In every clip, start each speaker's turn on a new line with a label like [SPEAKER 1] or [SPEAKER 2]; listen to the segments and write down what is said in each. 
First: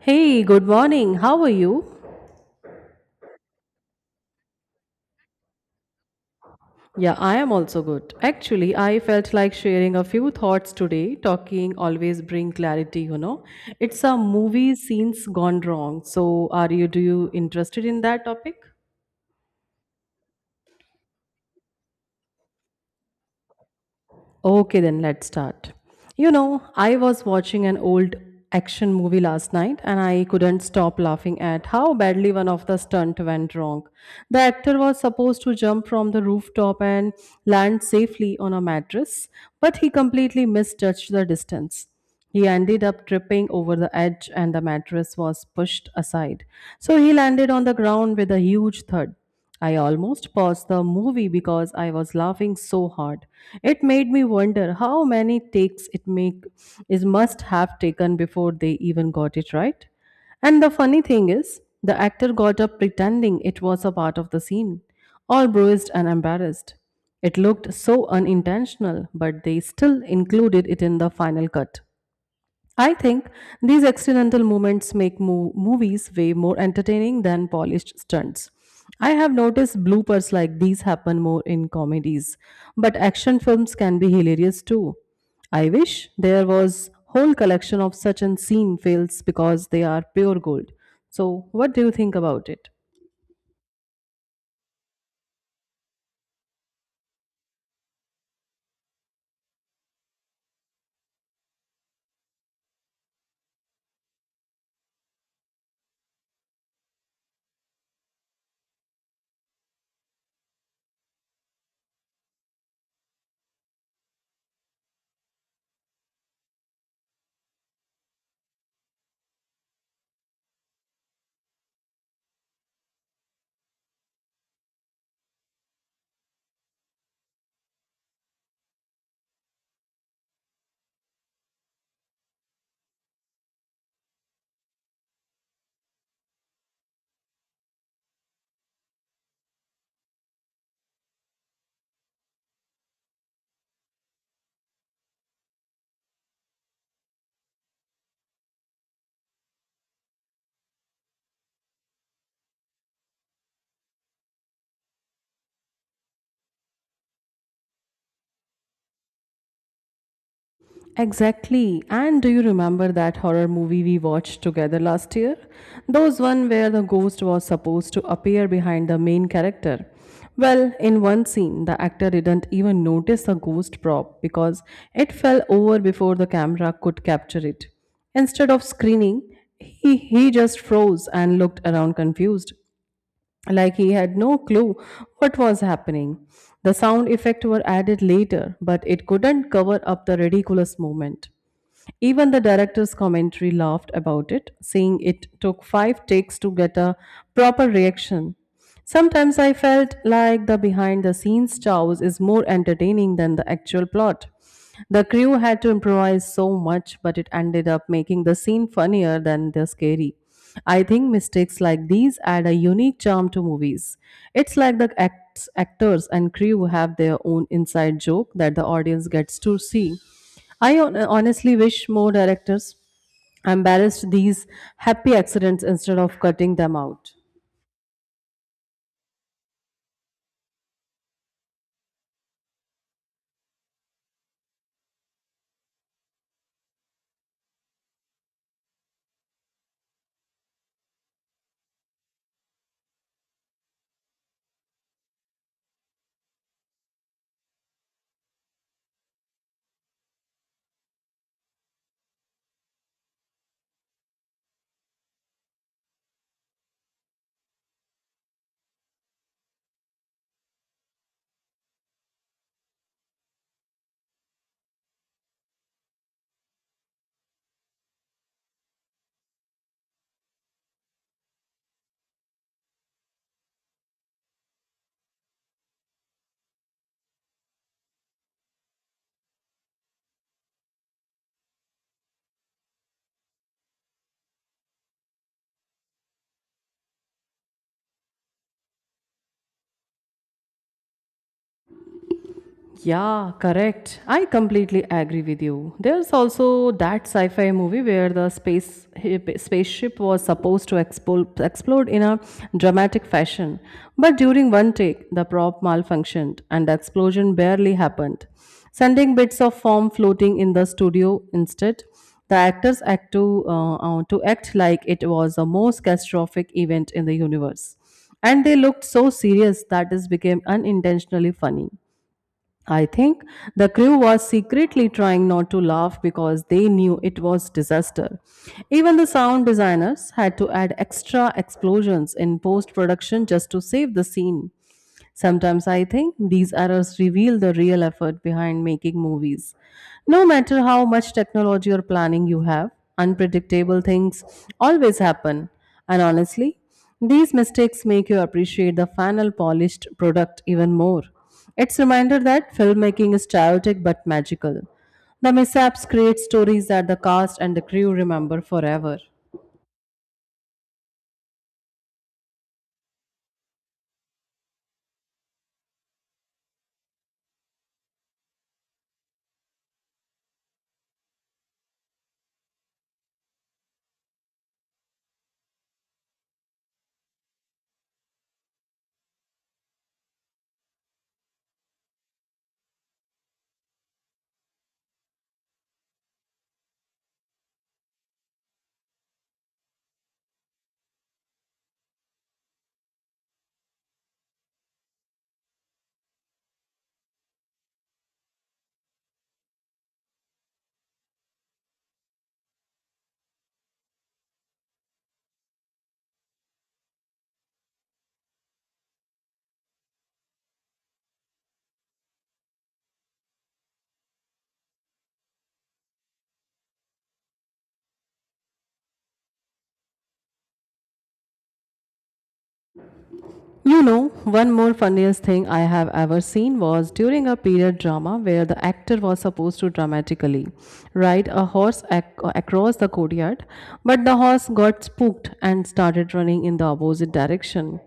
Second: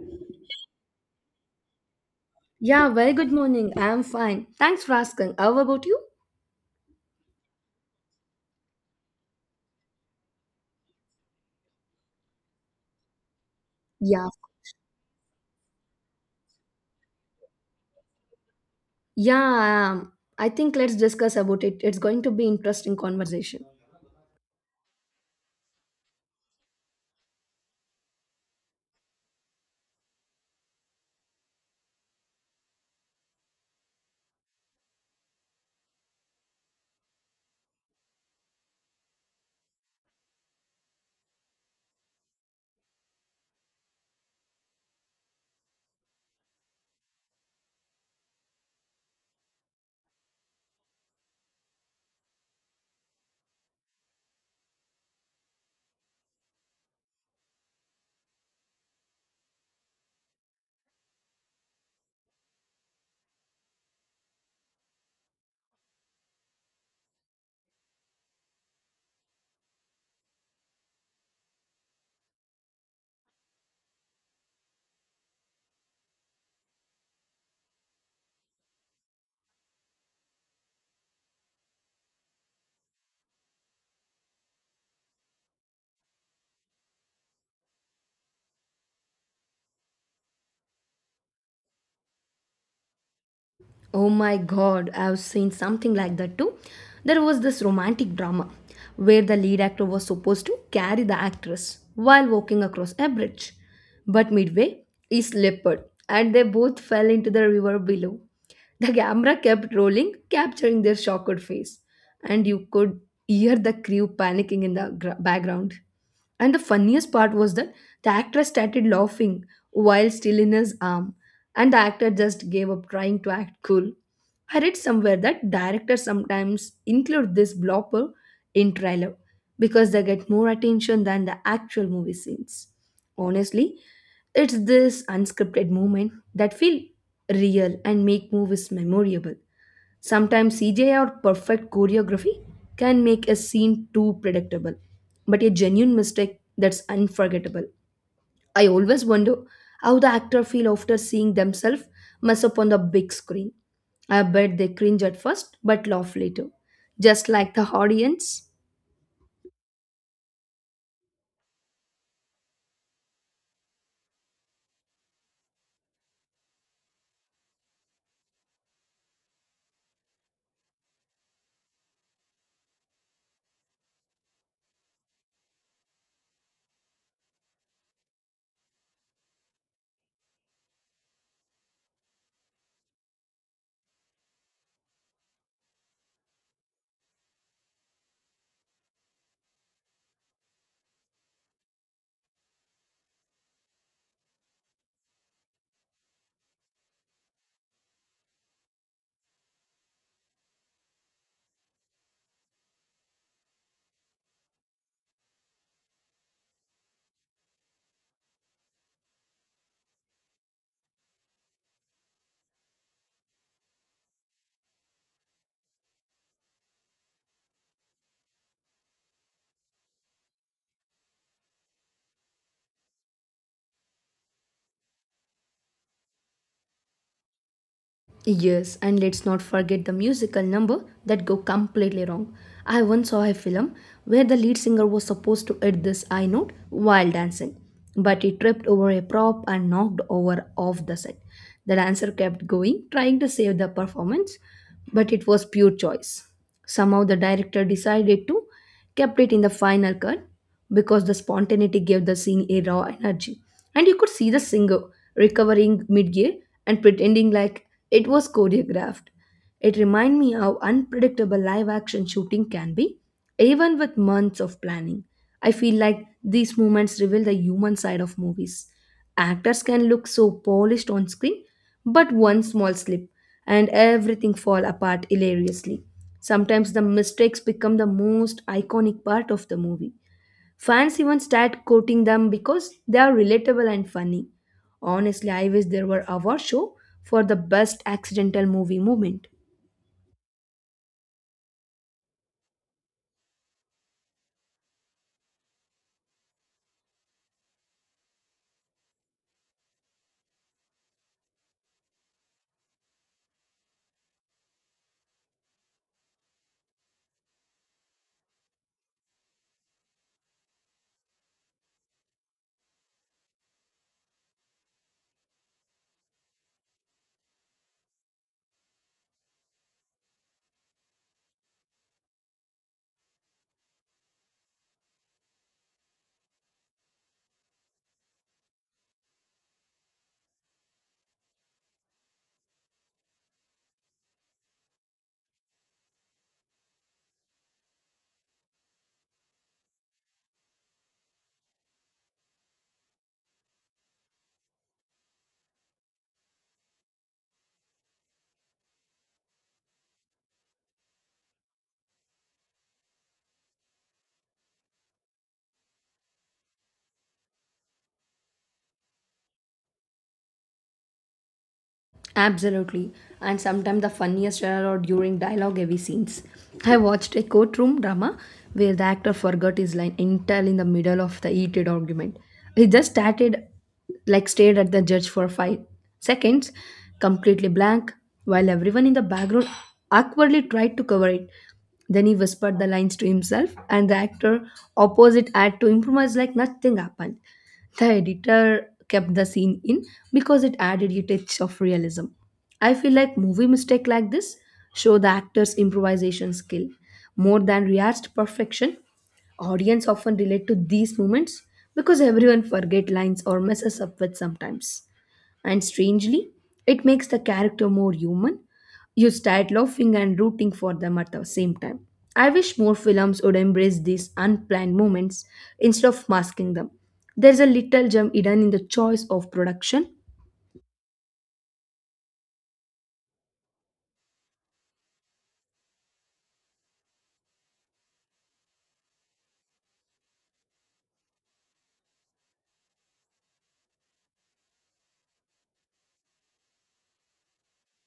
[SPEAKER 1] Hey, good morning. How are you?
[SPEAKER 2] Yeah, very good morning. I'm fine. Thanks for asking. How about you?
[SPEAKER 1] Yeah, I am also good. Actually, I felt like sharing a few thoughts today. Talking always bring clarity, you know. It's a
[SPEAKER 2] Yeah.
[SPEAKER 1] movie scenes gone wrong. So, are you do you interested in that topic?
[SPEAKER 2] Yeah, I am. I think let's discuss about it. It's going to be interesting conversation.
[SPEAKER 1] Okay, then let's start. You know, I was watching an old action movie last night and I couldn't stop laughing at how badly one of the stunt went wrong. The actor was supposed to jump from the rooftop and land safely on a mattress, but he completely misjudged the distance. He ended up tripping over the edge and the mattress was pushed aside. So he landed on the ground with a huge thud. I almost paused the movie because I was laughing so hard. It made me wonder how many takes it make is must have taken before they even got it right. And the funny thing is, the actor got up pretending it was a part of the scene, all bruised and embarrassed. It looked so unintentional, but they still included it in the final cut. I think these accidental moments make movies way more entertaining than polished stunts. I have noticed bloopers like these happen more in comedies, but action films can be hilarious too. I wish there was whole collection of such unseen fails because they are pure gold. So, what do you think about it?
[SPEAKER 2] Oh my god, I've seen something like that too. There was this romantic drama where the lead actor was supposed to carry the actress while walking across a bridge. But midway, he slipped and they both fell into the river below. The camera kept rolling, capturing their shocked face, and you could hear the crew panicking in the background. And the funniest part was that the actress started laughing while still in his arm, and the actor just gave up trying to act cool. I read somewhere that directors sometimes include this blooper in trailer because they get more attention than the actual movie scenes. Honestly, it's this unscripted moment that feel real and make movies memorable. Sometimes CGI or perfect choreography can make a scene too predictable, but a genuine mistake that's unforgettable. I always wonder how the actor feel after seeing themselves mess up on the big screen. I bet they cringe at first but laugh later, just like the audience.
[SPEAKER 1] Exactly. And do you remember that horror movie we watched together last year? Those one where the ghost was supposed to appear behind the main character. Well, in one scene, the actor didn't even notice the ghost prop because it fell over before the camera could capture it. Instead of screening, he just froze and looked around confused like he had no clue what was happening. The sound effects were added later, but it couldn't cover up the ridiculous moment. Even the director's commentary laughed about it, saying it took five takes to get a proper reaction. Sometimes I felt like the behind the scenes chows is more entertaining than the actual plot. The crew had to improvise so much, but it ended up making the scene funnier than the scary. I think mistakes like these add a unique charm to movies. It's like the actors and crew have their own inside joke that the audience gets to see. I honestly wish more directors embarrassed these happy accidents instead of cutting them out.
[SPEAKER 2] Yes, and let's not forget the musical number that go completely wrong. I once saw a film where the lead singer was supposed to hit this high note while dancing, but he tripped over a prop and knocked over off the set. The dancer kept going, trying to save the performance, but it was pure choice. Somehow the director decided to kept it in the final cut, because the spontaneity gave the scene a raw energy. And you could see the singer recovering mid-gear and pretending like it was choreographed. It reminded me how unpredictable live action shooting can be, even with months of planning. I feel like these moments reveal the human side of movies. Actors can look so polished on screen, but one small slip and everything fall apart hilariously. Sometimes the mistakes become the most iconic part of the movie. Fans even start quoting them because they are relatable and funny. Honestly, I wish there were award show for the best accidental movie moment.
[SPEAKER 1] Yeah, correct. I completely agree with you. There's also that sci-fi movie where the spaceship was supposed to explode in a dramatic fashion, but during one take, the prop malfunctioned and the explosion barely happened, sending bits of foam floating in the studio instead. The actors act to, act like it was the most catastrophic event in the universe. And they looked so serious that this became unintentionally funny. I think the crew was secretly trying not to laugh because they knew it was disaster. Even the sound designers had to add extra explosions in post-production just to save the scene. Sometimes I think these errors reveal the real effort behind making movies. No matter how much technology or planning you have, unpredictable things always happen. And honestly, these mistakes make you appreciate the final polished product even more. It's a reminder that filmmaking is chaotic but magical. The mishaps create stories that the cast and the crew remember forever.
[SPEAKER 2] Absolutely. And sometimes the funniest are or during dialogue heavy scenes. I watched a courtroom drama where the actor forgot his line entirely in the middle of the heated argument. He just started, like, stared at the judge for 5 seconds, completely blank, while everyone in the background awkwardly tried to cover it. Then he whispered the lines to himself, and the actor opposite had to improvise like nothing happened. The editor kept the scene in because it added a touch of realism. I feel like movie mistake like this show the actor's improvisation skill more than rehearsed perfection. Audience often relate to these moments because everyone forget lines or messes up with sometimes. And strangely, it makes the character more human. You start laughing and rooting for them at the same time. I wish more films would embrace these unplanned moments instead of masking them. There's a little gem hidden in the choice of production.
[SPEAKER 1] You know, one more funniest thing I have ever seen was during a period drama where the actor was supposed to dramatically ride a horse across the courtyard, but the horse got spooked and started running in the opposite direction.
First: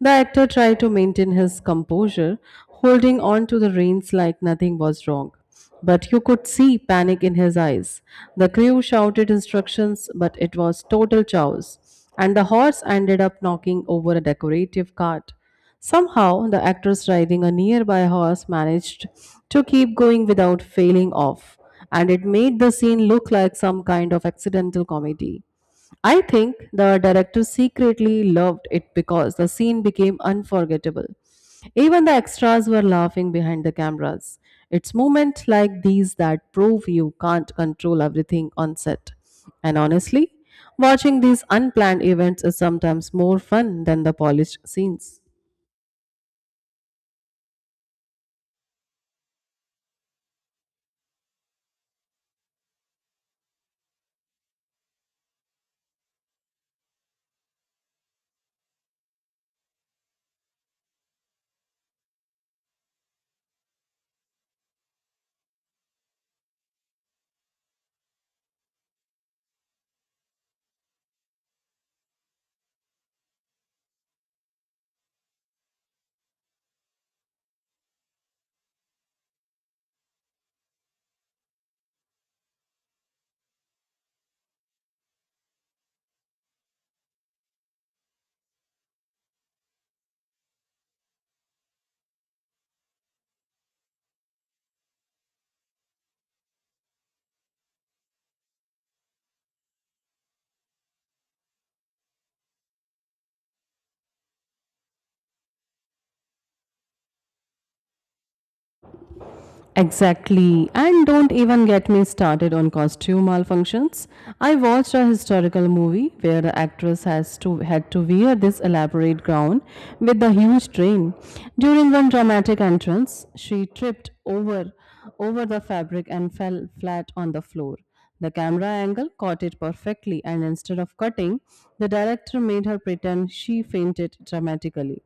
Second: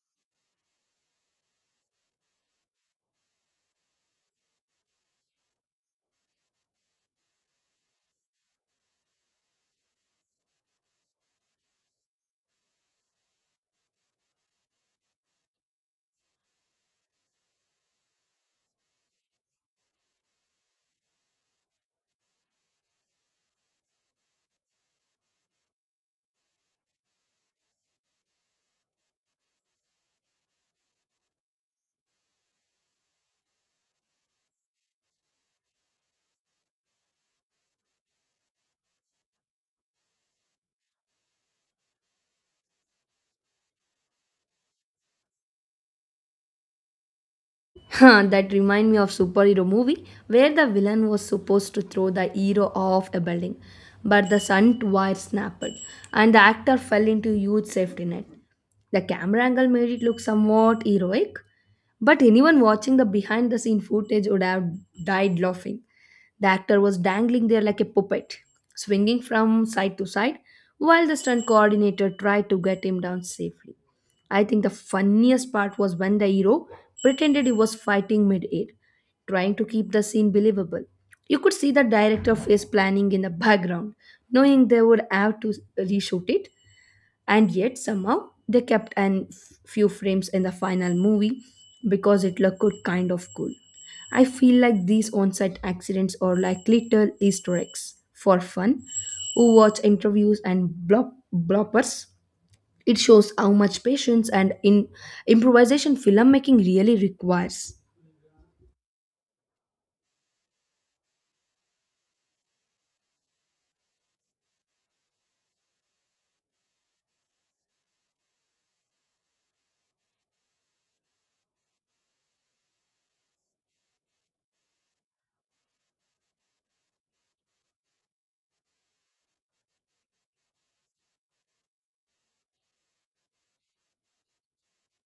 [SPEAKER 1] The actor tried to maintain his composure, holding on to the reins like nothing was wrong. But you could see panic in his eyes. The crew shouted instructions, but it was total chaos, and the horse ended up knocking over a decorative cart. Somehow, the actress riding a nearby horse managed to keep going without failing off, and it made the scene look like some kind of accidental comedy. I think the director secretly loved it because the scene became unforgettable. Even the extras were laughing behind the cameras. It's moments like these that prove you can't control everything on set. And honestly, watching these unplanned events is sometimes more fun than the polished scenes.
[SPEAKER 2] Huh, that remind me of superhero movie where the villain was supposed to throw the hero off a building, but the stunt wire snapped and the actor fell into huge safety net. The camera angle made it look somewhat heroic, but anyone watching the behind the scene footage would have died laughing. The actor was dangling there like a puppet, swinging from side to side, while the stunt coordinator tried to get him down safely. I think the funniest part was when the hero pretended he was fighting mid air, trying to keep the scene believable. You could see the director face planning in the background, knowing they would have to reshoot it, and yet somehow they kept an few frames in the final movie because it looked good, kind of cool. I feel like these on-set accidents are like little Easter eggs for fun. Who watch interviews and bloppers? It shows how much patience and in improvisation filmmaking really requires.
[SPEAKER 1] Exactly. And don't even get me started on costume malfunctions. I watched a historical movie where the actress has to had to wear this elaborate gown with the huge train. During one dramatic entrance, she tripped over the fabric and fell flat on the floor. The camera angle caught it perfectly, and instead of cutting, the director made her pretend she fainted dramatically.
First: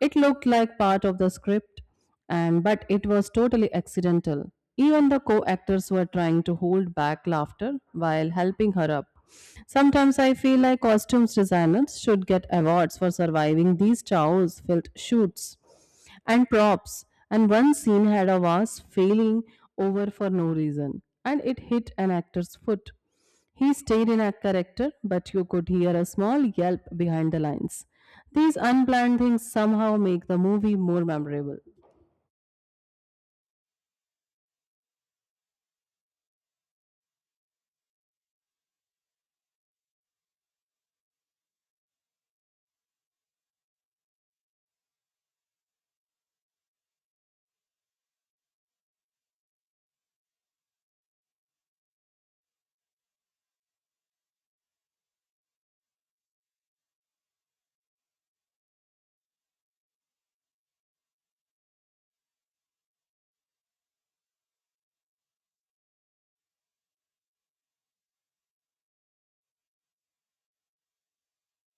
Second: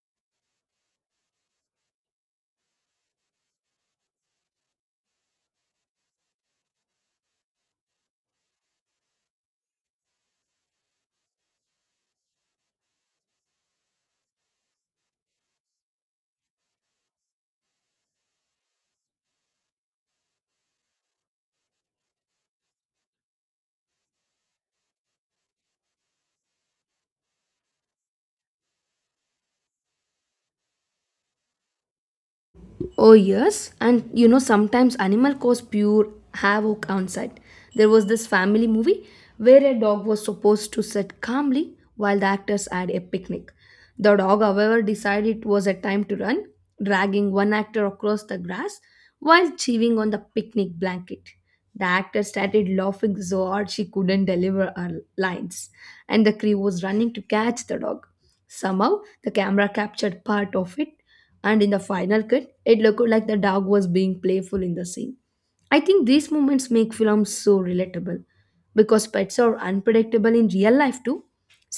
[SPEAKER 1] It looked like part of the script, and but it was totally accidental. Even the co-actors were trying to hold back laughter while helping her up. Sometimes I feel like costumes designers should get awards for surviving these chows filled shoots and props. And one scene had a vase failing over for no reason, and it hit an actor's foot. He stayed in a character, but you could hear a small yelp behind the lines. These unplanned things somehow make the movie more memorable.
[SPEAKER 2] Oh, yes. And you know, sometimes animal cause pure havoc on site. There was this family movie where a dog was supposed to sit calmly while the actors had a picnic. The dog, however, decided it was a time to run, dragging one actor across the grass while chewing on the picnic blanket. The actor started laughing so hard she couldn't deliver her lines, and the crew was running to catch the dog. Somehow, the camera captured part of it, and in the final cut it looked like the dog was being playful in the scene. I think these moments make films so relatable because pets are unpredictable in real life too.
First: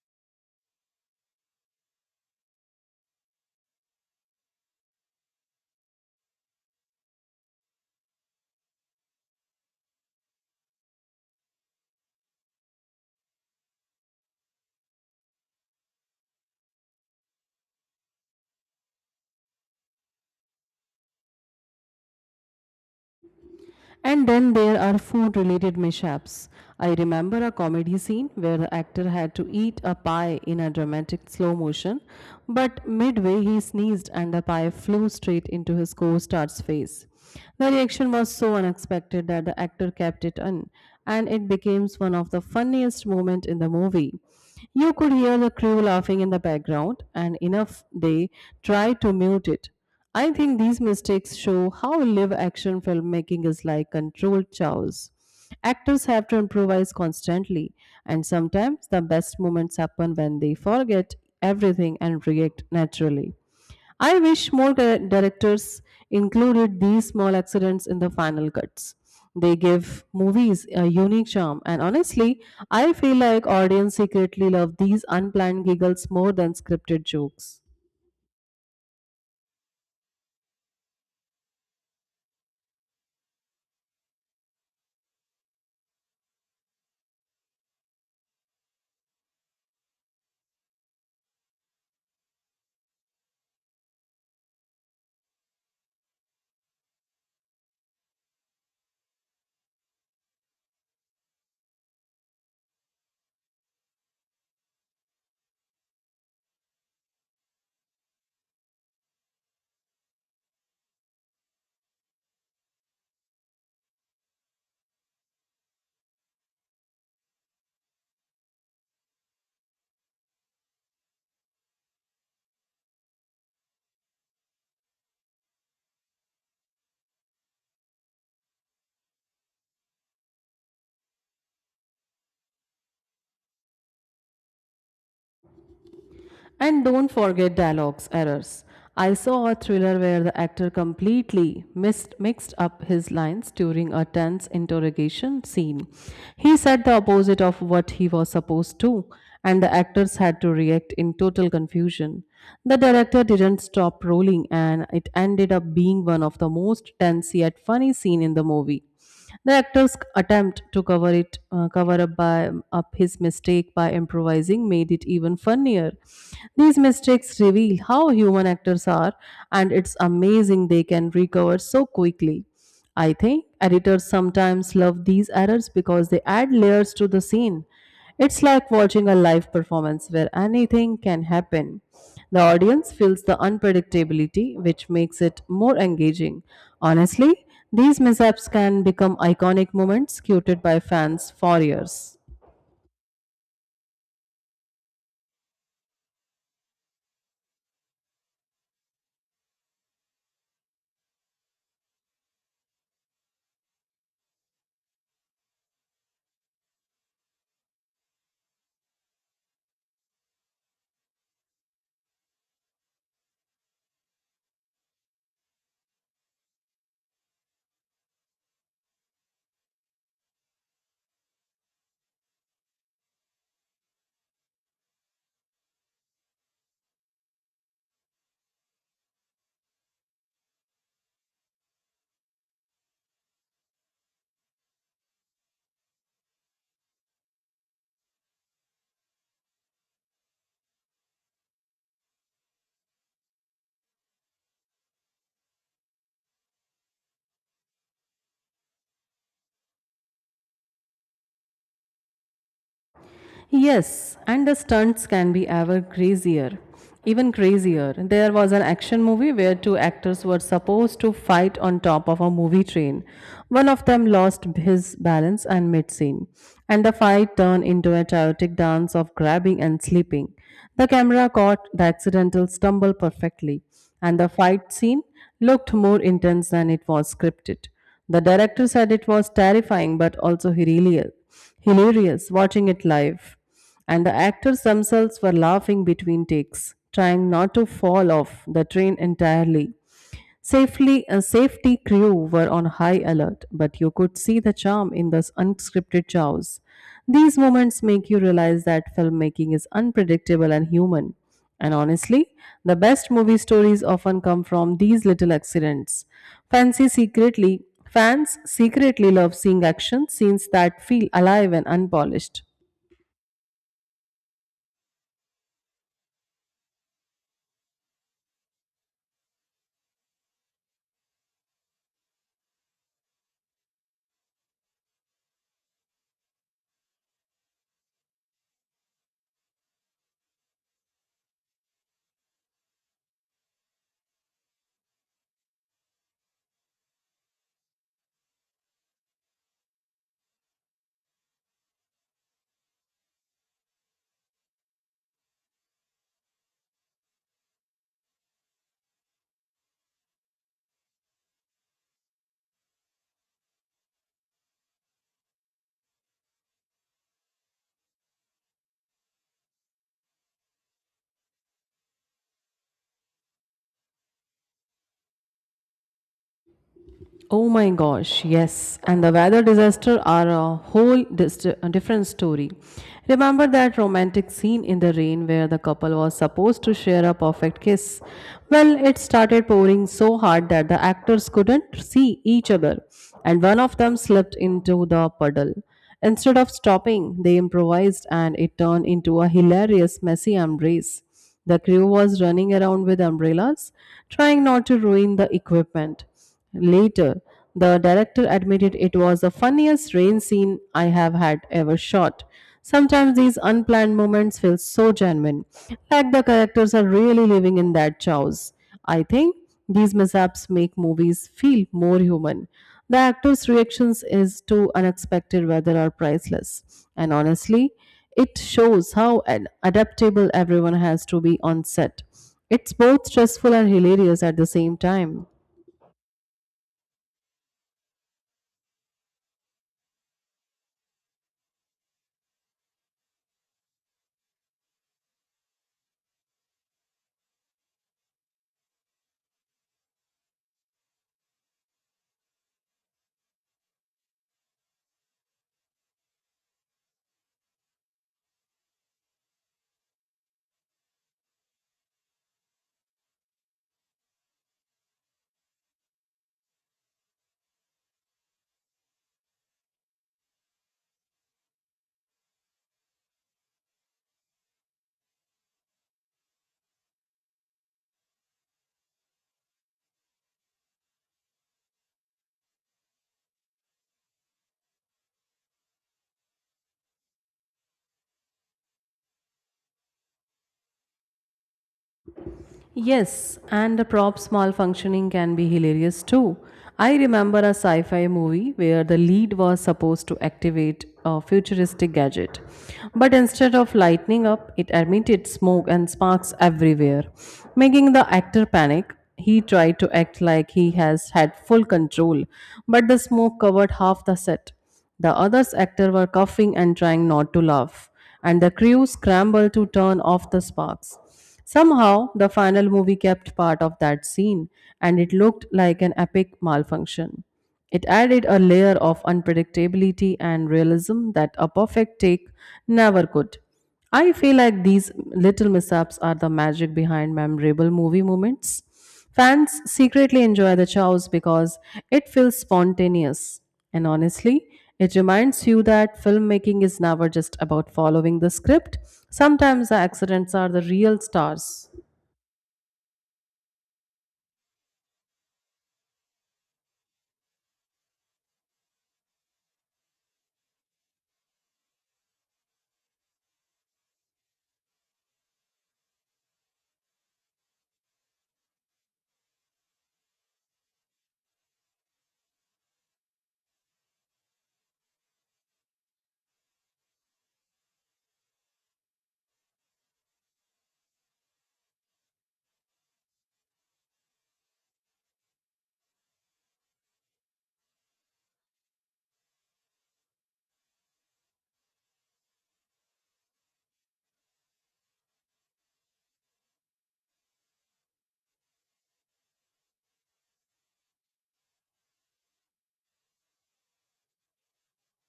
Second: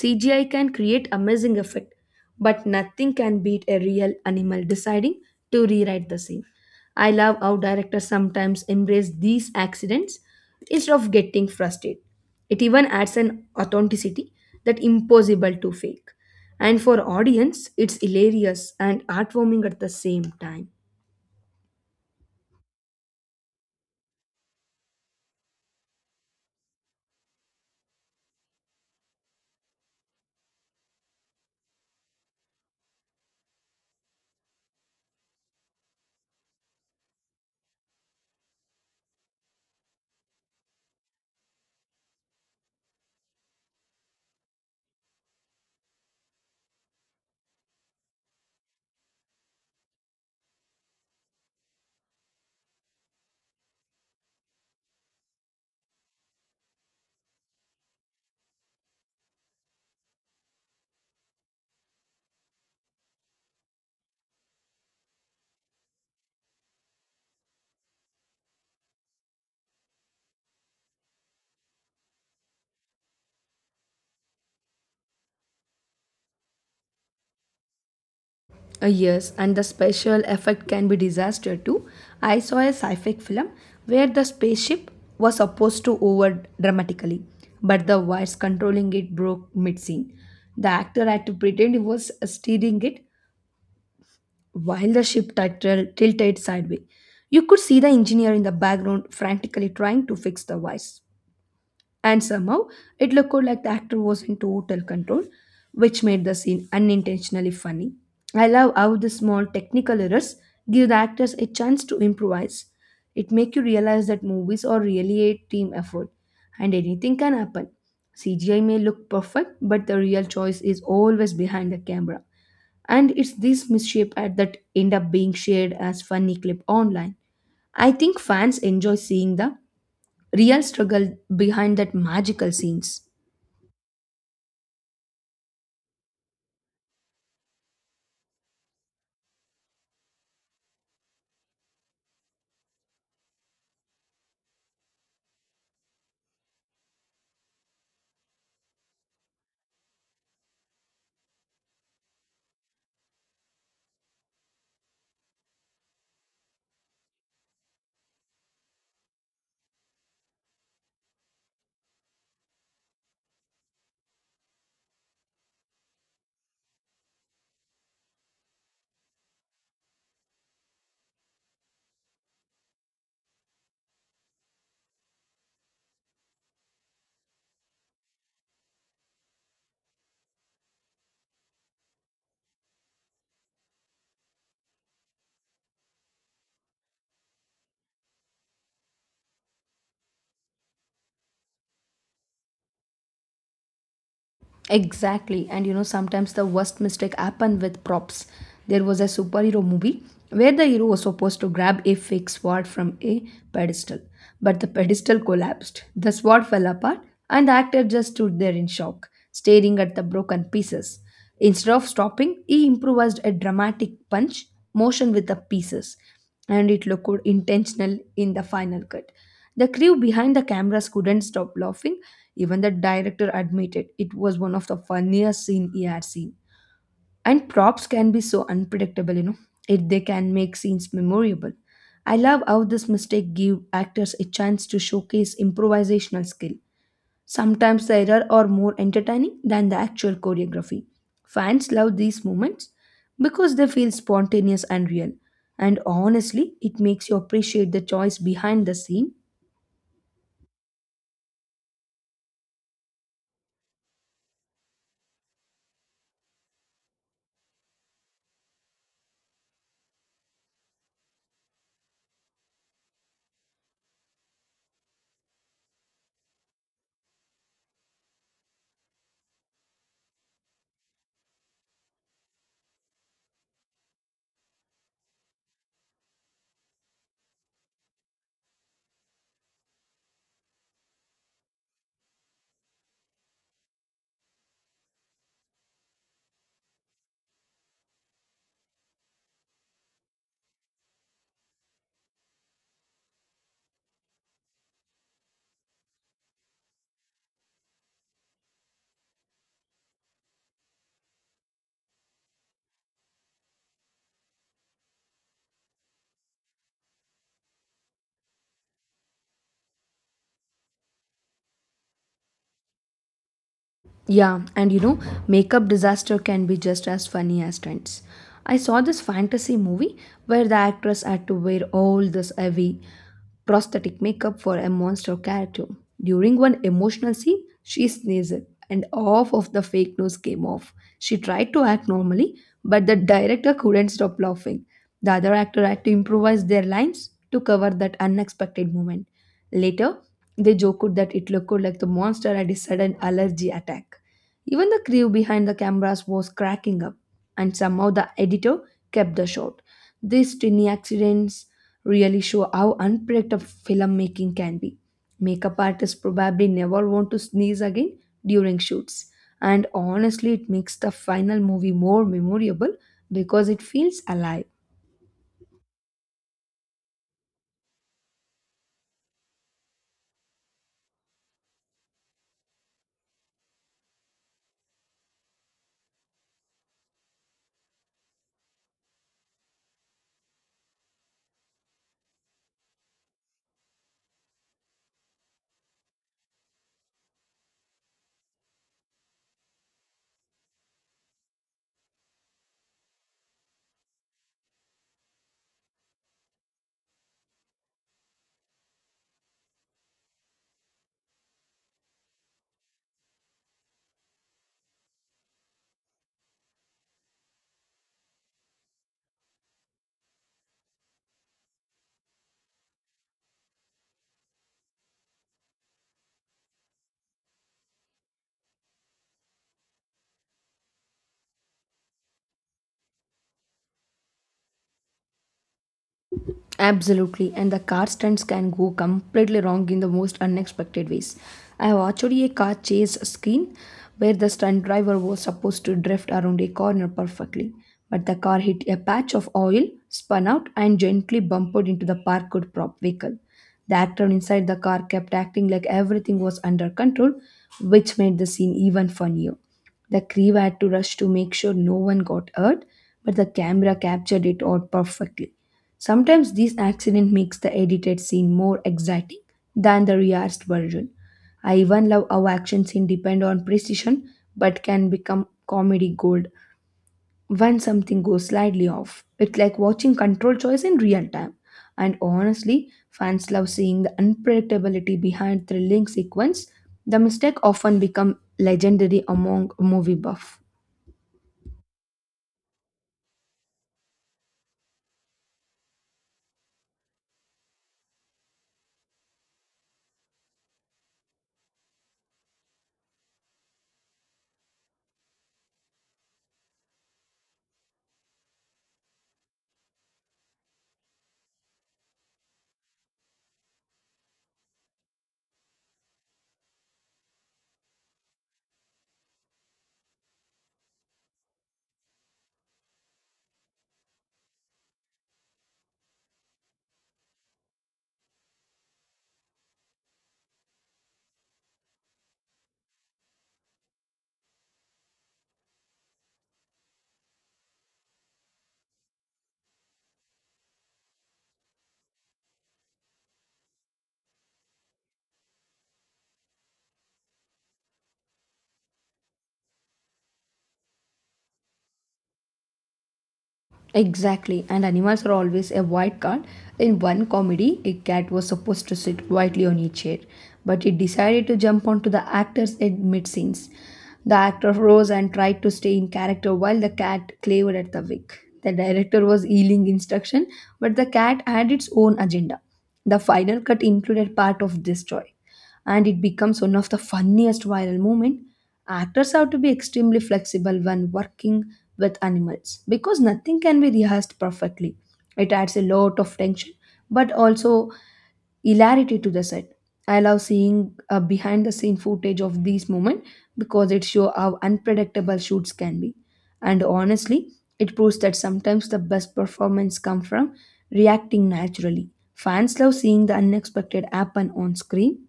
[SPEAKER 2] CGI can create amazing effect, but nothing can beat a real animal deciding to rewrite the scene. I love how directors sometimes embrace these accidents instead of getting frustrated. It even adds an authenticity that impossible to fake. And for audience, it's hilarious and heartwarming at the same time.
[SPEAKER 1] And then there are food related mishaps. I remember a comedy scene where the actor had to eat a pie in a dramatic slow motion, but midway he sneezed and the pie flew straight into his co star's face. The reaction was so unexpected that the actor kept it in, and it became one of the funniest moments in the movie. You could hear the crew laughing in the background, and enough they tried to mute it. I think these mistakes show how live action filmmaking is like controlled chaos. Actors have to improvise constantly, and sometimes the best moments happen when they forget everything and react naturally. I wish more directors included these small accidents in the final cuts. They give movies a unique charm, and honestly, I feel like audience secretly love these unplanned giggles more than scripted jokes.
[SPEAKER 2] Yes, and the special effect can be disaster too. I saw a sci-fi film where the spaceship was supposed to over dramatically, but the wires controlling it broke mid-scene. The actor had to pretend he was steering it while the ship tilted sideways. You could see the engineer in the background frantically trying to fix the wires, and somehow it looked like the actor was in total control, which made the scene unintentionally funny. I love how the small technical errors give the actors a chance to improvise. It makes you realize that movies are really a team effort, and anything can happen. CGI may look perfect, but the real choice is always behind the camera. And it's these mishape ad that end up being shared as funny clip online. I think fans enjoy seeing the real struggle behind that magical scenes.
[SPEAKER 1] And don't forget dialogues errors. I saw a thriller where the actor completely mixed up his lines during a tense interrogation scene. He said the opposite of what he was supposed to, and the actors had to react in total confusion. The director didn't stop rolling, and it ended up being one of the most tense yet funny scene in the movie. The actor's attempt to cover it cover up his mistake by improvising made it even funnier. These mistakes reveal how human actors are, and it's amazing they can recover so quickly. I think editors sometimes love these errors because they add layers to the scene. It's like watching a live performance where anything can happen. The audience feels the unpredictability, which makes it more engaging. Honestly, these mishaps can become iconic moments quoted by fans for years.
[SPEAKER 2] Exactly, and you know, sometimes the worst mistake happened with props. There was a superhero movie where the hero was supposed to grab a fake sword from a pedestal, but the pedestal collapsed, the sword fell apart, and the actor just stood there in shock staring at the broken pieces. Instead of stopping, he improvised a dramatic punch motion with the pieces, and it looked intentional in the final cut. The crew behind the cameras couldn't stop laughing. Even the director admitted it was one of the funniest scenes he had seen. And props can be so unpredictable, you know, if they can make scenes memorable. I love how this mistake gave actors a chance to showcase improvisational skill. Sometimes the errors are more entertaining than the actual choreography. Fans love these moments because they feel spontaneous and real. And honestly, it makes you appreciate the choice behind the scene.
[SPEAKER 1] Yes, and the stunts can be ever crazier. Even crazier. There was an action movie where two actors were supposed to fight on top of a movie train. One of them lost his balance and mid scene, and the fight turned into a chaotic dance of grabbing and slipping. The camera caught the accidental stumble perfectly, and the fight scene looked more intense than it was scripted. The director said it was terrifying but also hilarious watching it live. And the actors themselves were laughing between takes, trying not to fall off the train entirely. A safety crew were on high alert, but you could see the charm in the unscripted chows. These moments make you realize that filmmaking is unpredictable and human. And honestly, the best movie stories often come from these little accidents. Fancy secretly, fans secretly love seeing action scenes that feel alive and unpolished.
[SPEAKER 2] Yeah, and you know, makeup disaster can be just as funny as trends. I saw this fantasy movie where the actress had to wear all this heavy prosthetic makeup for a monster character. During one emotional scene, she sneezed and half of the fake nose came off. She tried to act normally, but the director couldn't stop laughing. The other actor had to improvise their lines to cover that unexpected moment. Later, they joked that it looked like the monster had a sudden allergy attack. Even the crew behind the cameras was cracking up, and somehow the editor kept the shot. These tiny accidents really show how unpredictable filmmaking can be. Makeup artists probably never want to sneeze again during shoots, and honestly, it makes the final movie more memorable because it feels alive.
[SPEAKER 1] Oh my gosh, yes. And the weather disaster are a whole a different story. Remember that romantic scene in the rain where the couple was supposed to share a perfect kiss? Well, it started pouring so hard that the actors couldn't see each other, and one of them slipped into the puddle. Instead of stopping, they improvised and it turned into a hilarious, messy embrace. The crew was running around with umbrellas, trying not to ruin the equipment. Later, the director admitted it was the funniest rain scene I have had ever shot. Sometimes these unplanned moments feel so genuine, like the characters are really living in that chaos. I think these mishaps make movies feel more human. The actors' reactions is to unexpected weather are priceless. And honestly, it shows how adaptable everyone has to be on set. It's both stressful and hilarious at the same time.
[SPEAKER 2] Absolutely, and the car stunts can go completely wrong in the most unexpected ways. I have watched a car chase scene where the stunt driver was supposed to drift around a corner perfectly, but the car hit a patch of oil, spun out, and gently bumped into the parked prop vehicle. The actor inside the car kept acting like everything was under control, which made the scene even funnier. The crew had to rush to make sure no one got hurt, but the camera captured it all perfectly. Sometimes this accident makes the edited scene more exciting than the rehearsed version. I even love how action scenes depend on precision but can become comedy gold when something goes slightly off. It's like watching control choice in real time. And honestly, fans love seeing the unpredictability behind thrilling sequence. The mistake often become legendary among movie buff.
[SPEAKER 1] Yes, and the prop's malfunctioning can be hilarious too. I remember a sci fi movie where the lead was supposed to activate a futuristic gadget, but instead of lighting up, it emitted smoke and sparks everywhere, making the actor panic. He tried to act like he has had full control, but the smoke covered half the set. The others actors were coughing and trying not to laugh, and the crew scrambled to turn off the sparks. Somehow, the final movie kept part of that scene, and it looked like an epic malfunction. It added a layer of unpredictability and realism that a perfect take never could. I feel like these little mishaps are the magic behind memorable movie moments. Fans secretly enjoy the chows because it feels spontaneous. And honestly, it reminds you that filmmaking is never just about following the script. Sometimes the accidents are the real stars.
[SPEAKER 2] Exactly, and animals are always a wild card. In one comedy, a cat was supposed to sit quietly on a chair, but it decided to jump onto the actors at mid scenes. The actor rose and tried to stay in character while the cat clavered at the wig. The director was yelling instruction, but the cat had its own agenda. The final cut included part of this joy, and it becomes one of the funniest viral moments. Actors have to be extremely flexible when working with animals because nothing can be rehearsed perfectly. It adds a lot of tension but also hilarity to the set. I love seeing behind the scene footage of these moments because it shows how unpredictable shoots can be. And honestly, it proves that sometimes the best performance come from reacting naturally. Fans love seeing the unexpected happen on screen.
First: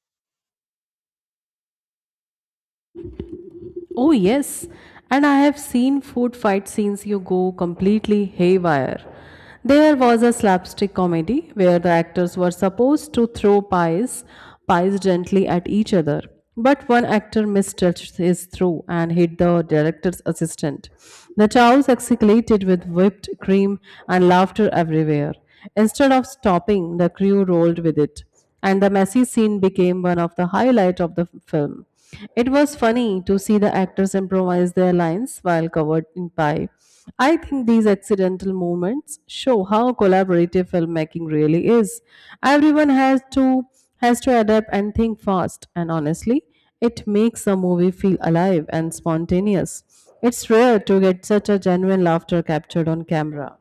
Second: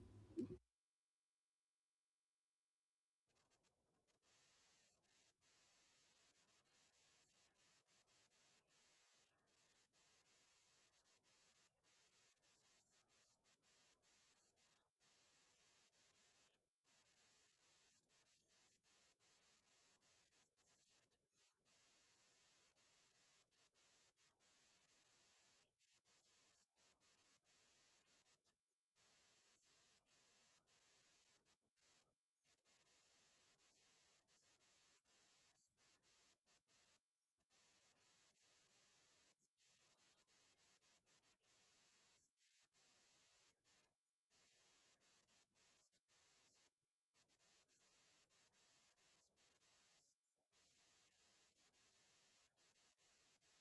[SPEAKER 1] Oh, yes. And I have seen food fight scenes you go completely haywire. There was a slapstick comedy where the actors were supposed to throw pies, pies gently at each other. But one actor mistouched his throw and hit the director's assistant. The chows escalated with whipped cream and laughter everywhere. Instead of stopping, the crew rolled with it and the messy scene became one of the highlight of the film. It was funny to see the actors improvise their lines while covered in pie. I think these accidental moments show how collaborative filmmaking really is. Everyone has to adapt and think fast, and honestly, it makes a movie feel alive and spontaneous. It's rare to get such a genuine laughter captured on camera.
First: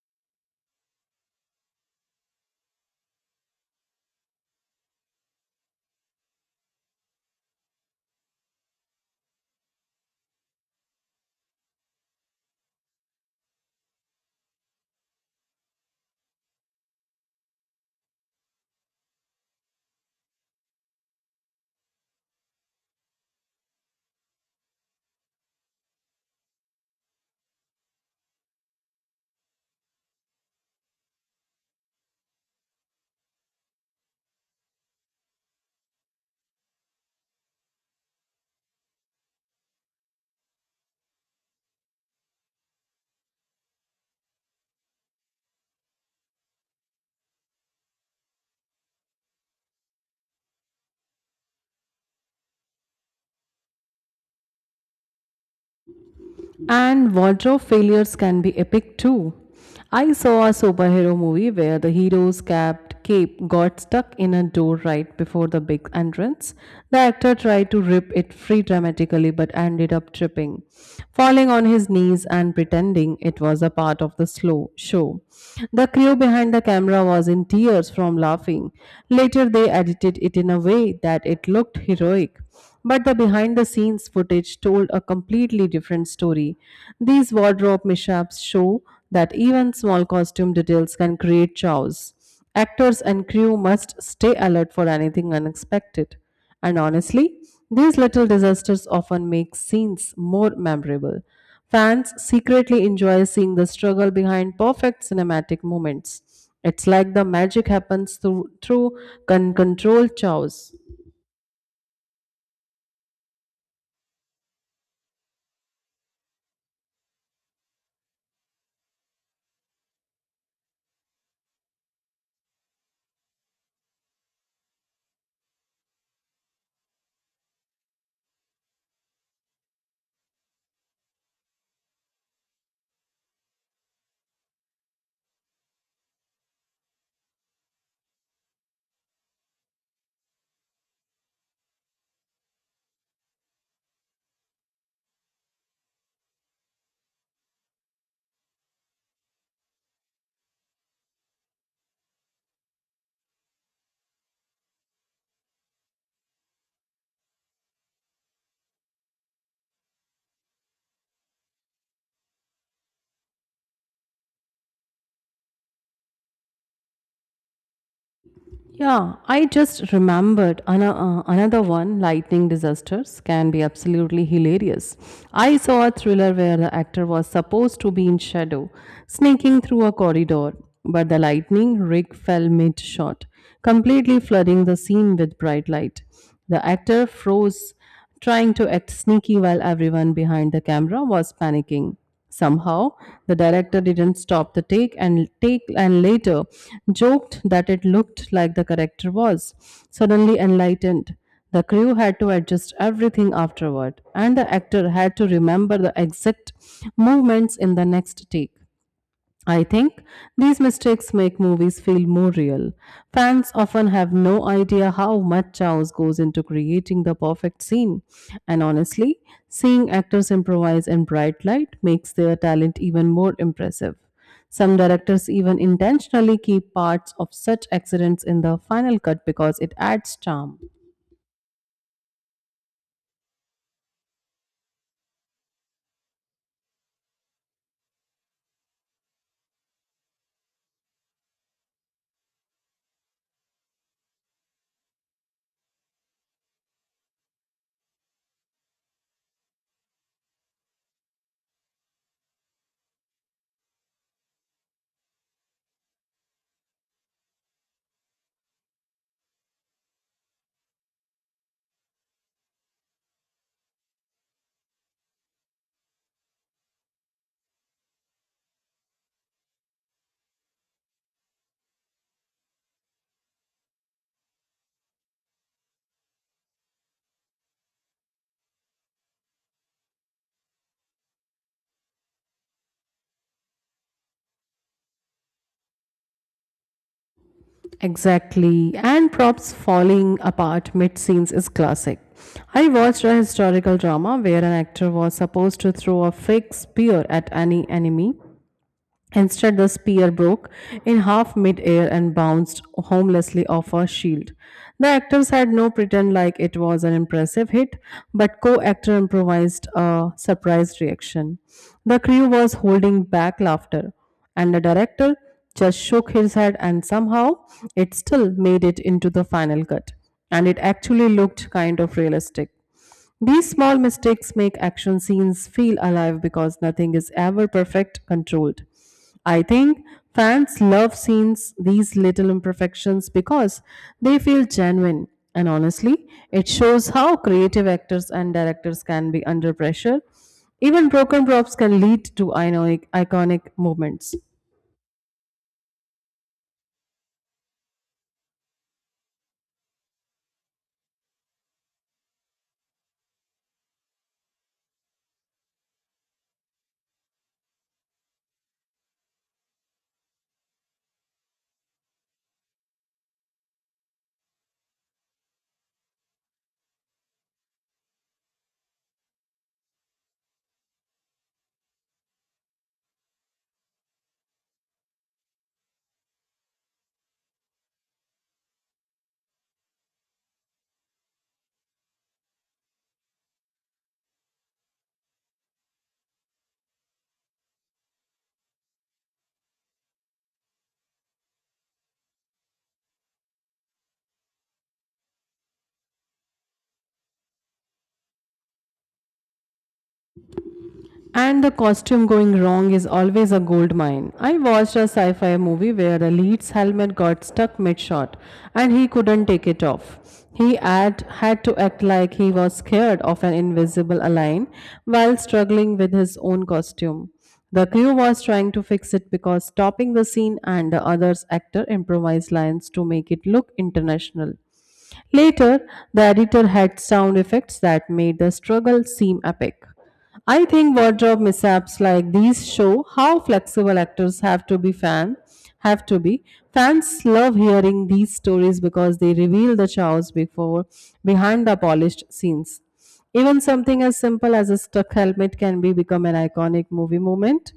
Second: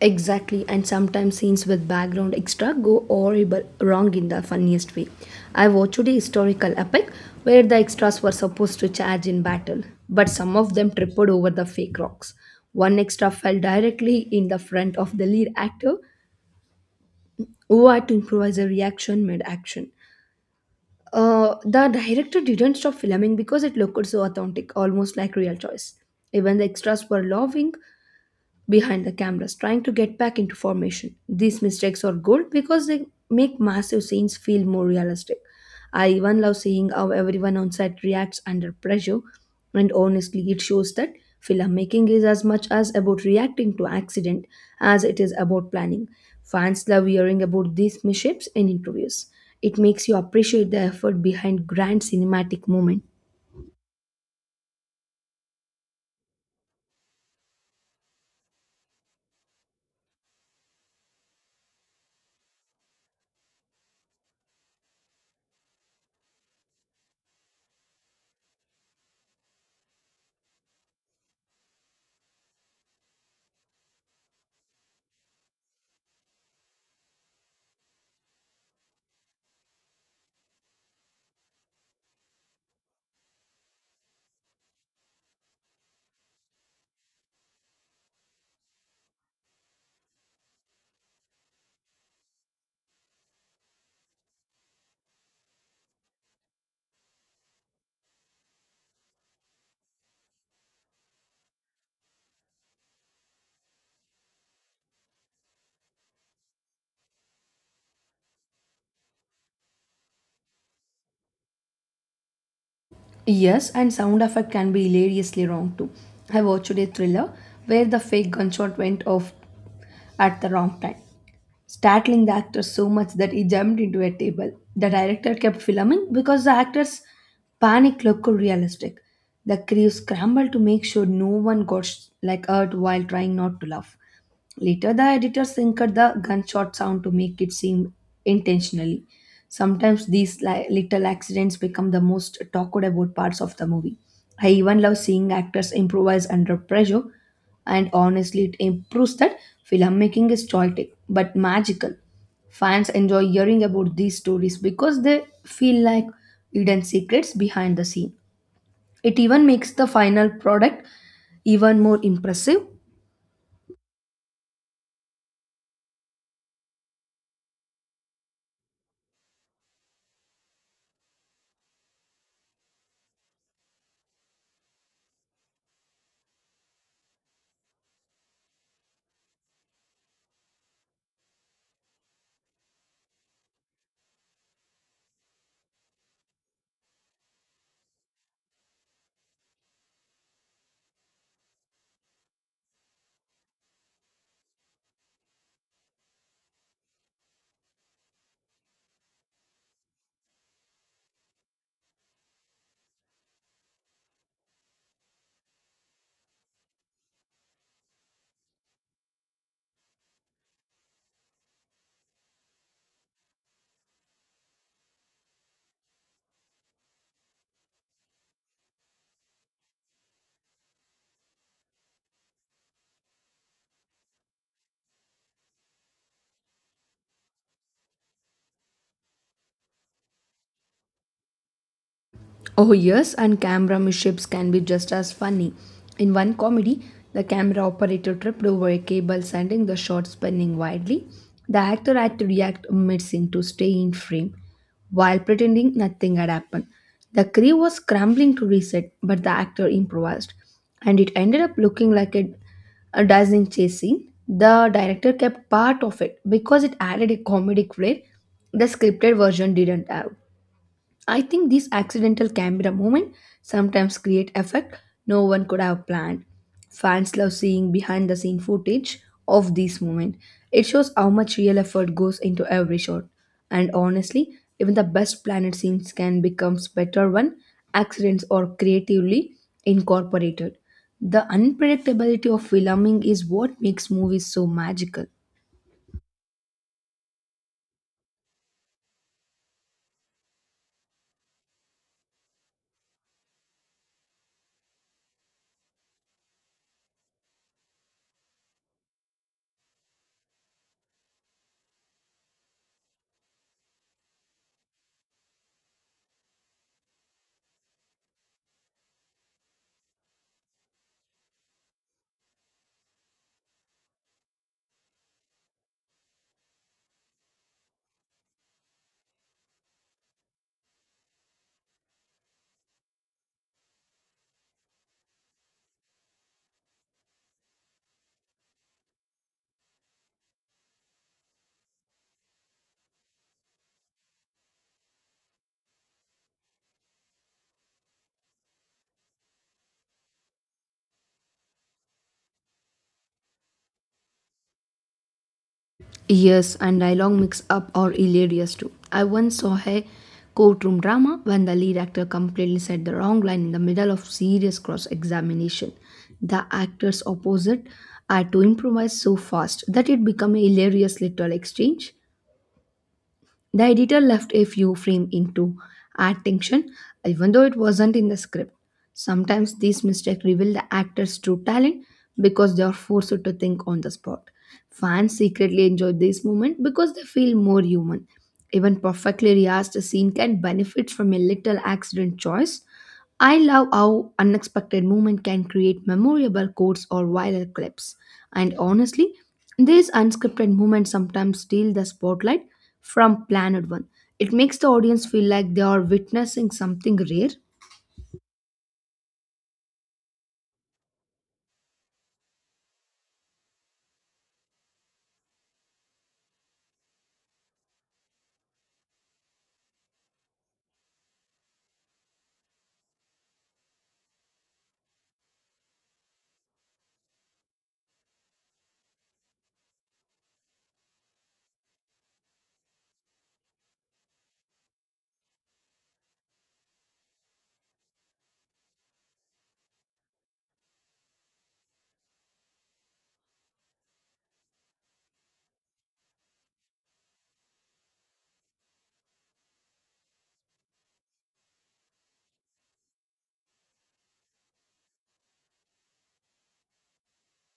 [SPEAKER 2] Exactly, and sometimes scenes with background extra go horrible wrong in the funniest way. I watched a historical epic where the extras were supposed to charge in battle, but some of them tripped over the fake rocks. One extra fell directly in the front of the lead actor, who had to improvise a reaction mid action. The director didn't stop filming because it looked so authentic, almost like real choice. Even the extras were laughing behind the cameras trying to get back into formation. These mistakes are gold because they make massive scenes feel more realistic. I even love seeing how everyone on set reacts under pressure, and honestly, it shows that filmmaking is as much as about reacting to accident as it is about planning. Fans love hearing about these mishaps in interviews. It makes you appreciate the effort behind grand cinematic moments.
[SPEAKER 1] And wardrobe failures can be epic too. I saw a superhero movie where the hero's capped cape got stuck in a door right before the big entrance. The actor tried to rip it free dramatically but ended up tripping, falling on his knees and pretending it was a part of the slow show. The crew behind the camera was in tears from laughing. Later they edited it in a way that it looked heroic. But the behind the scenes footage told a completely different story. These wardrobe mishaps show that even small costume details can create chaos. Actors and crew must stay alert for anything unexpected. And honestly, these little disasters often make scenes more memorable. Fans secretly enjoy seeing the struggle behind perfect cinematic moments. It's like the magic happens through controlled chaos.
[SPEAKER 2] Yes, and sound effect can be hilariously wrong too. I watched a thriller where the fake gunshot went off at the wrong time, startling the actor so much that he jumped into a table. The director kept filming because the actor's panic looked realistic. The crew scrambled to make sure no one got hurt while trying not to laugh. Later, the editor synced the gunshot sound to make it seem intentionally. Sometimes these little accidents become the most talked about parts of the movie. I even love seeing actors improvise under pressure, and honestly, it improves that filmmaking is chaotic but magical. Fans enjoy hearing about these stories because they feel like hidden secrets behind the scene. It even makes the final product even more impressive.
[SPEAKER 1] Yeah, I just remembered another one. Lightning disasters can be absolutely hilarious. I saw a thriller where the actor was supposed to be in shadow, sneaking through a corridor, but the lightning rig fell mid shot, completely flooding the scene with bright light. The actor froze trying to act sneaky while everyone behind the camera was panicking. Somehow, the director didn't stop the take and later joked that it looked like the character was suddenly enlightened. The crew had to adjust everything afterward, and the actor had to remember the exact movements in the next take. I think these mistakes make movies feel more real. Fans often have no idea how much chaos goes into creating the perfect scene. And honestly, seeing actors improvise in bright light makes their talent even more impressive. Some directors even intentionally keep parts of such accidents in the final cut because it adds charm.
[SPEAKER 2] Oh, yes, and camera mishaps can be just as funny. In one comedy, the camera operator tripped over a cable, sending the shot spinning wildly. The actor had to react mid scene to stay in frame while pretending nothing had happened. The crew was scrambling to reset, but the actor improvised, and it ended up looking like a dazzling chase scene. The director kept part of it because it added a comedic flair the scripted version didn't have. I think these accidental camera moment sometimes create effect no one could have planned. Fans love seeing behind the scene footage of these moments. It shows how much real effort goes into every shot. And honestly, even the best planned scenes can become better when accidents are creatively incorporated. The unpredictability of filming is what makes movies so magical.
[SPEAKER 1] Exactly. And props falling apart mid scenes is classic. I watched a historical drama where an actor was supposed to throw a fake spear at any enemy. Instead, the spear broke in half mid-air and bounced harmlessly off her shield. The actors had no pretend like it was an impressive hit, but co-actor improvised a surprised reaction. The crew was holding back laughter, and the director just shook his head and somehow it still made it into the final cut. And it actually looked kind of realistic. These small mistakes make action scenes feel alive because nothing is ever perfect controlled. I think fans love scenes these little imperfections because they feel genuine, and honestly, it shows how creative actors and directors can be under pressure. Even broken props can lead to iconic moments.
[SPEAKER 2] Yes, and dialogue mix up are hilarious too. I once saw a courtroom drama when the lead actor completely said the wrong line in the middle of serious cross examination. The actors opposite had to improvise so fast that it became a hilarious little exchange. The editor left a few frames in to add tension, even though it wasn't in the script. Sometimes these mistakes reveal the actor's true talent because they are forced to think on the spot. Fans secretly enjoy this moment because they feel more human. Even perfectly rehearsed scene can benefit from a little accident choice. I love how unexpected movement can create memorable quotes or viral clips. And honestly, these unscripted moments sometimes steal the spotlight from Planet One. It makes the audience feel like they are witnessing something rare.
[SPEAKER 1] And the costume going wrong is always a gold mine. I watched a sci fi movie where the lead's helmet got stuck mid shot and he couldn't take it off. He had to act like he was scared of an invisible alien while struggling with his own costume. The crew was trying to fix it because stopping the scene and the other's actor improvised lines to make it look international. Later, the editor had sound effects that made the struggle seem epic. I think wardrobe mishaps like these show how flexible actors have to be. Fans love hearing these stories because they reveal the chaos before behind the polished scenes. Even something as simple as a stuck helmet can be become an iconic movie moment.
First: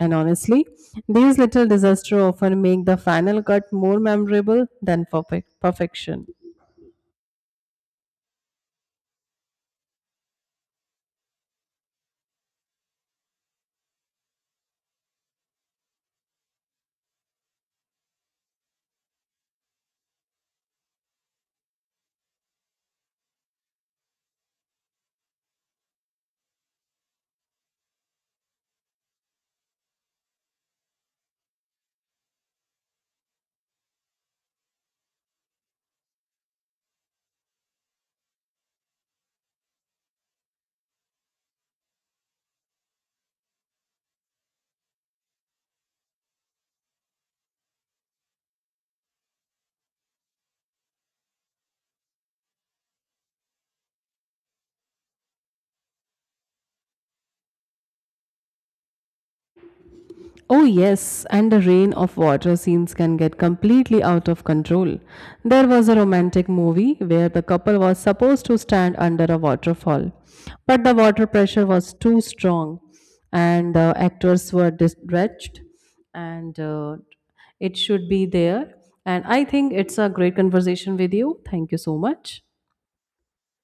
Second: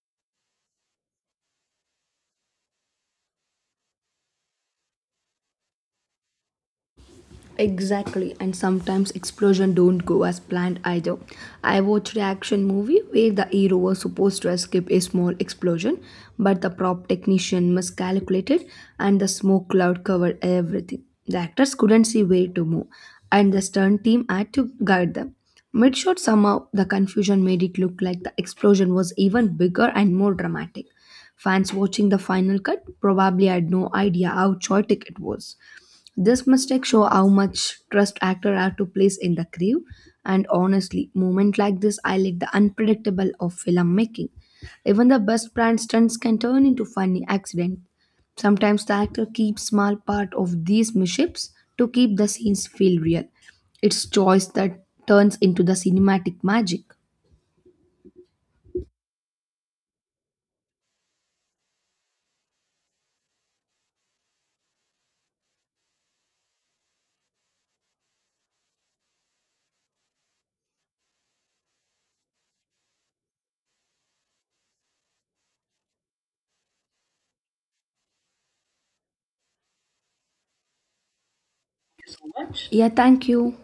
[SPEAKER 1] And honestly, these little disasters often make the final cut more memorable than perfect perfection.
[SPEAKER 2] Exactly, and sometimes explosions don't go as planned either. I watched an action movie where the hero was supposed to escape a small explosion, but the prop technician miscalculated and the smoke cloud covered everything. The actors couldn't see where to move, and the stunt team had to guide them. Mid shot, somehow, the confusion made it look like the explosion was even bigger and more dramatic. Fans watching the final cut probably had no idea how chaotic it was. This mistake show how much trust actor have to place in the crew, and honestly, moment like this highlight the unpredictable of film making. Even the best planned stunts can turn into funny accident. Sometimes the actor keeps small part of these mishaps to keep the scenes feel real. It's choice that turns into the cinematic magic.
[SPEAKER 1] Oh, yes, and the rain of water scenes can get completely out of control. There was a romantic movie where the couple was supposed to stand under a waterfall, but the water pressure was too strong, and the actors were distressed, and it should be there. And I think it's a great conversation with you. Thank you so much.
[SPEAKER 2] Yeah, thank you.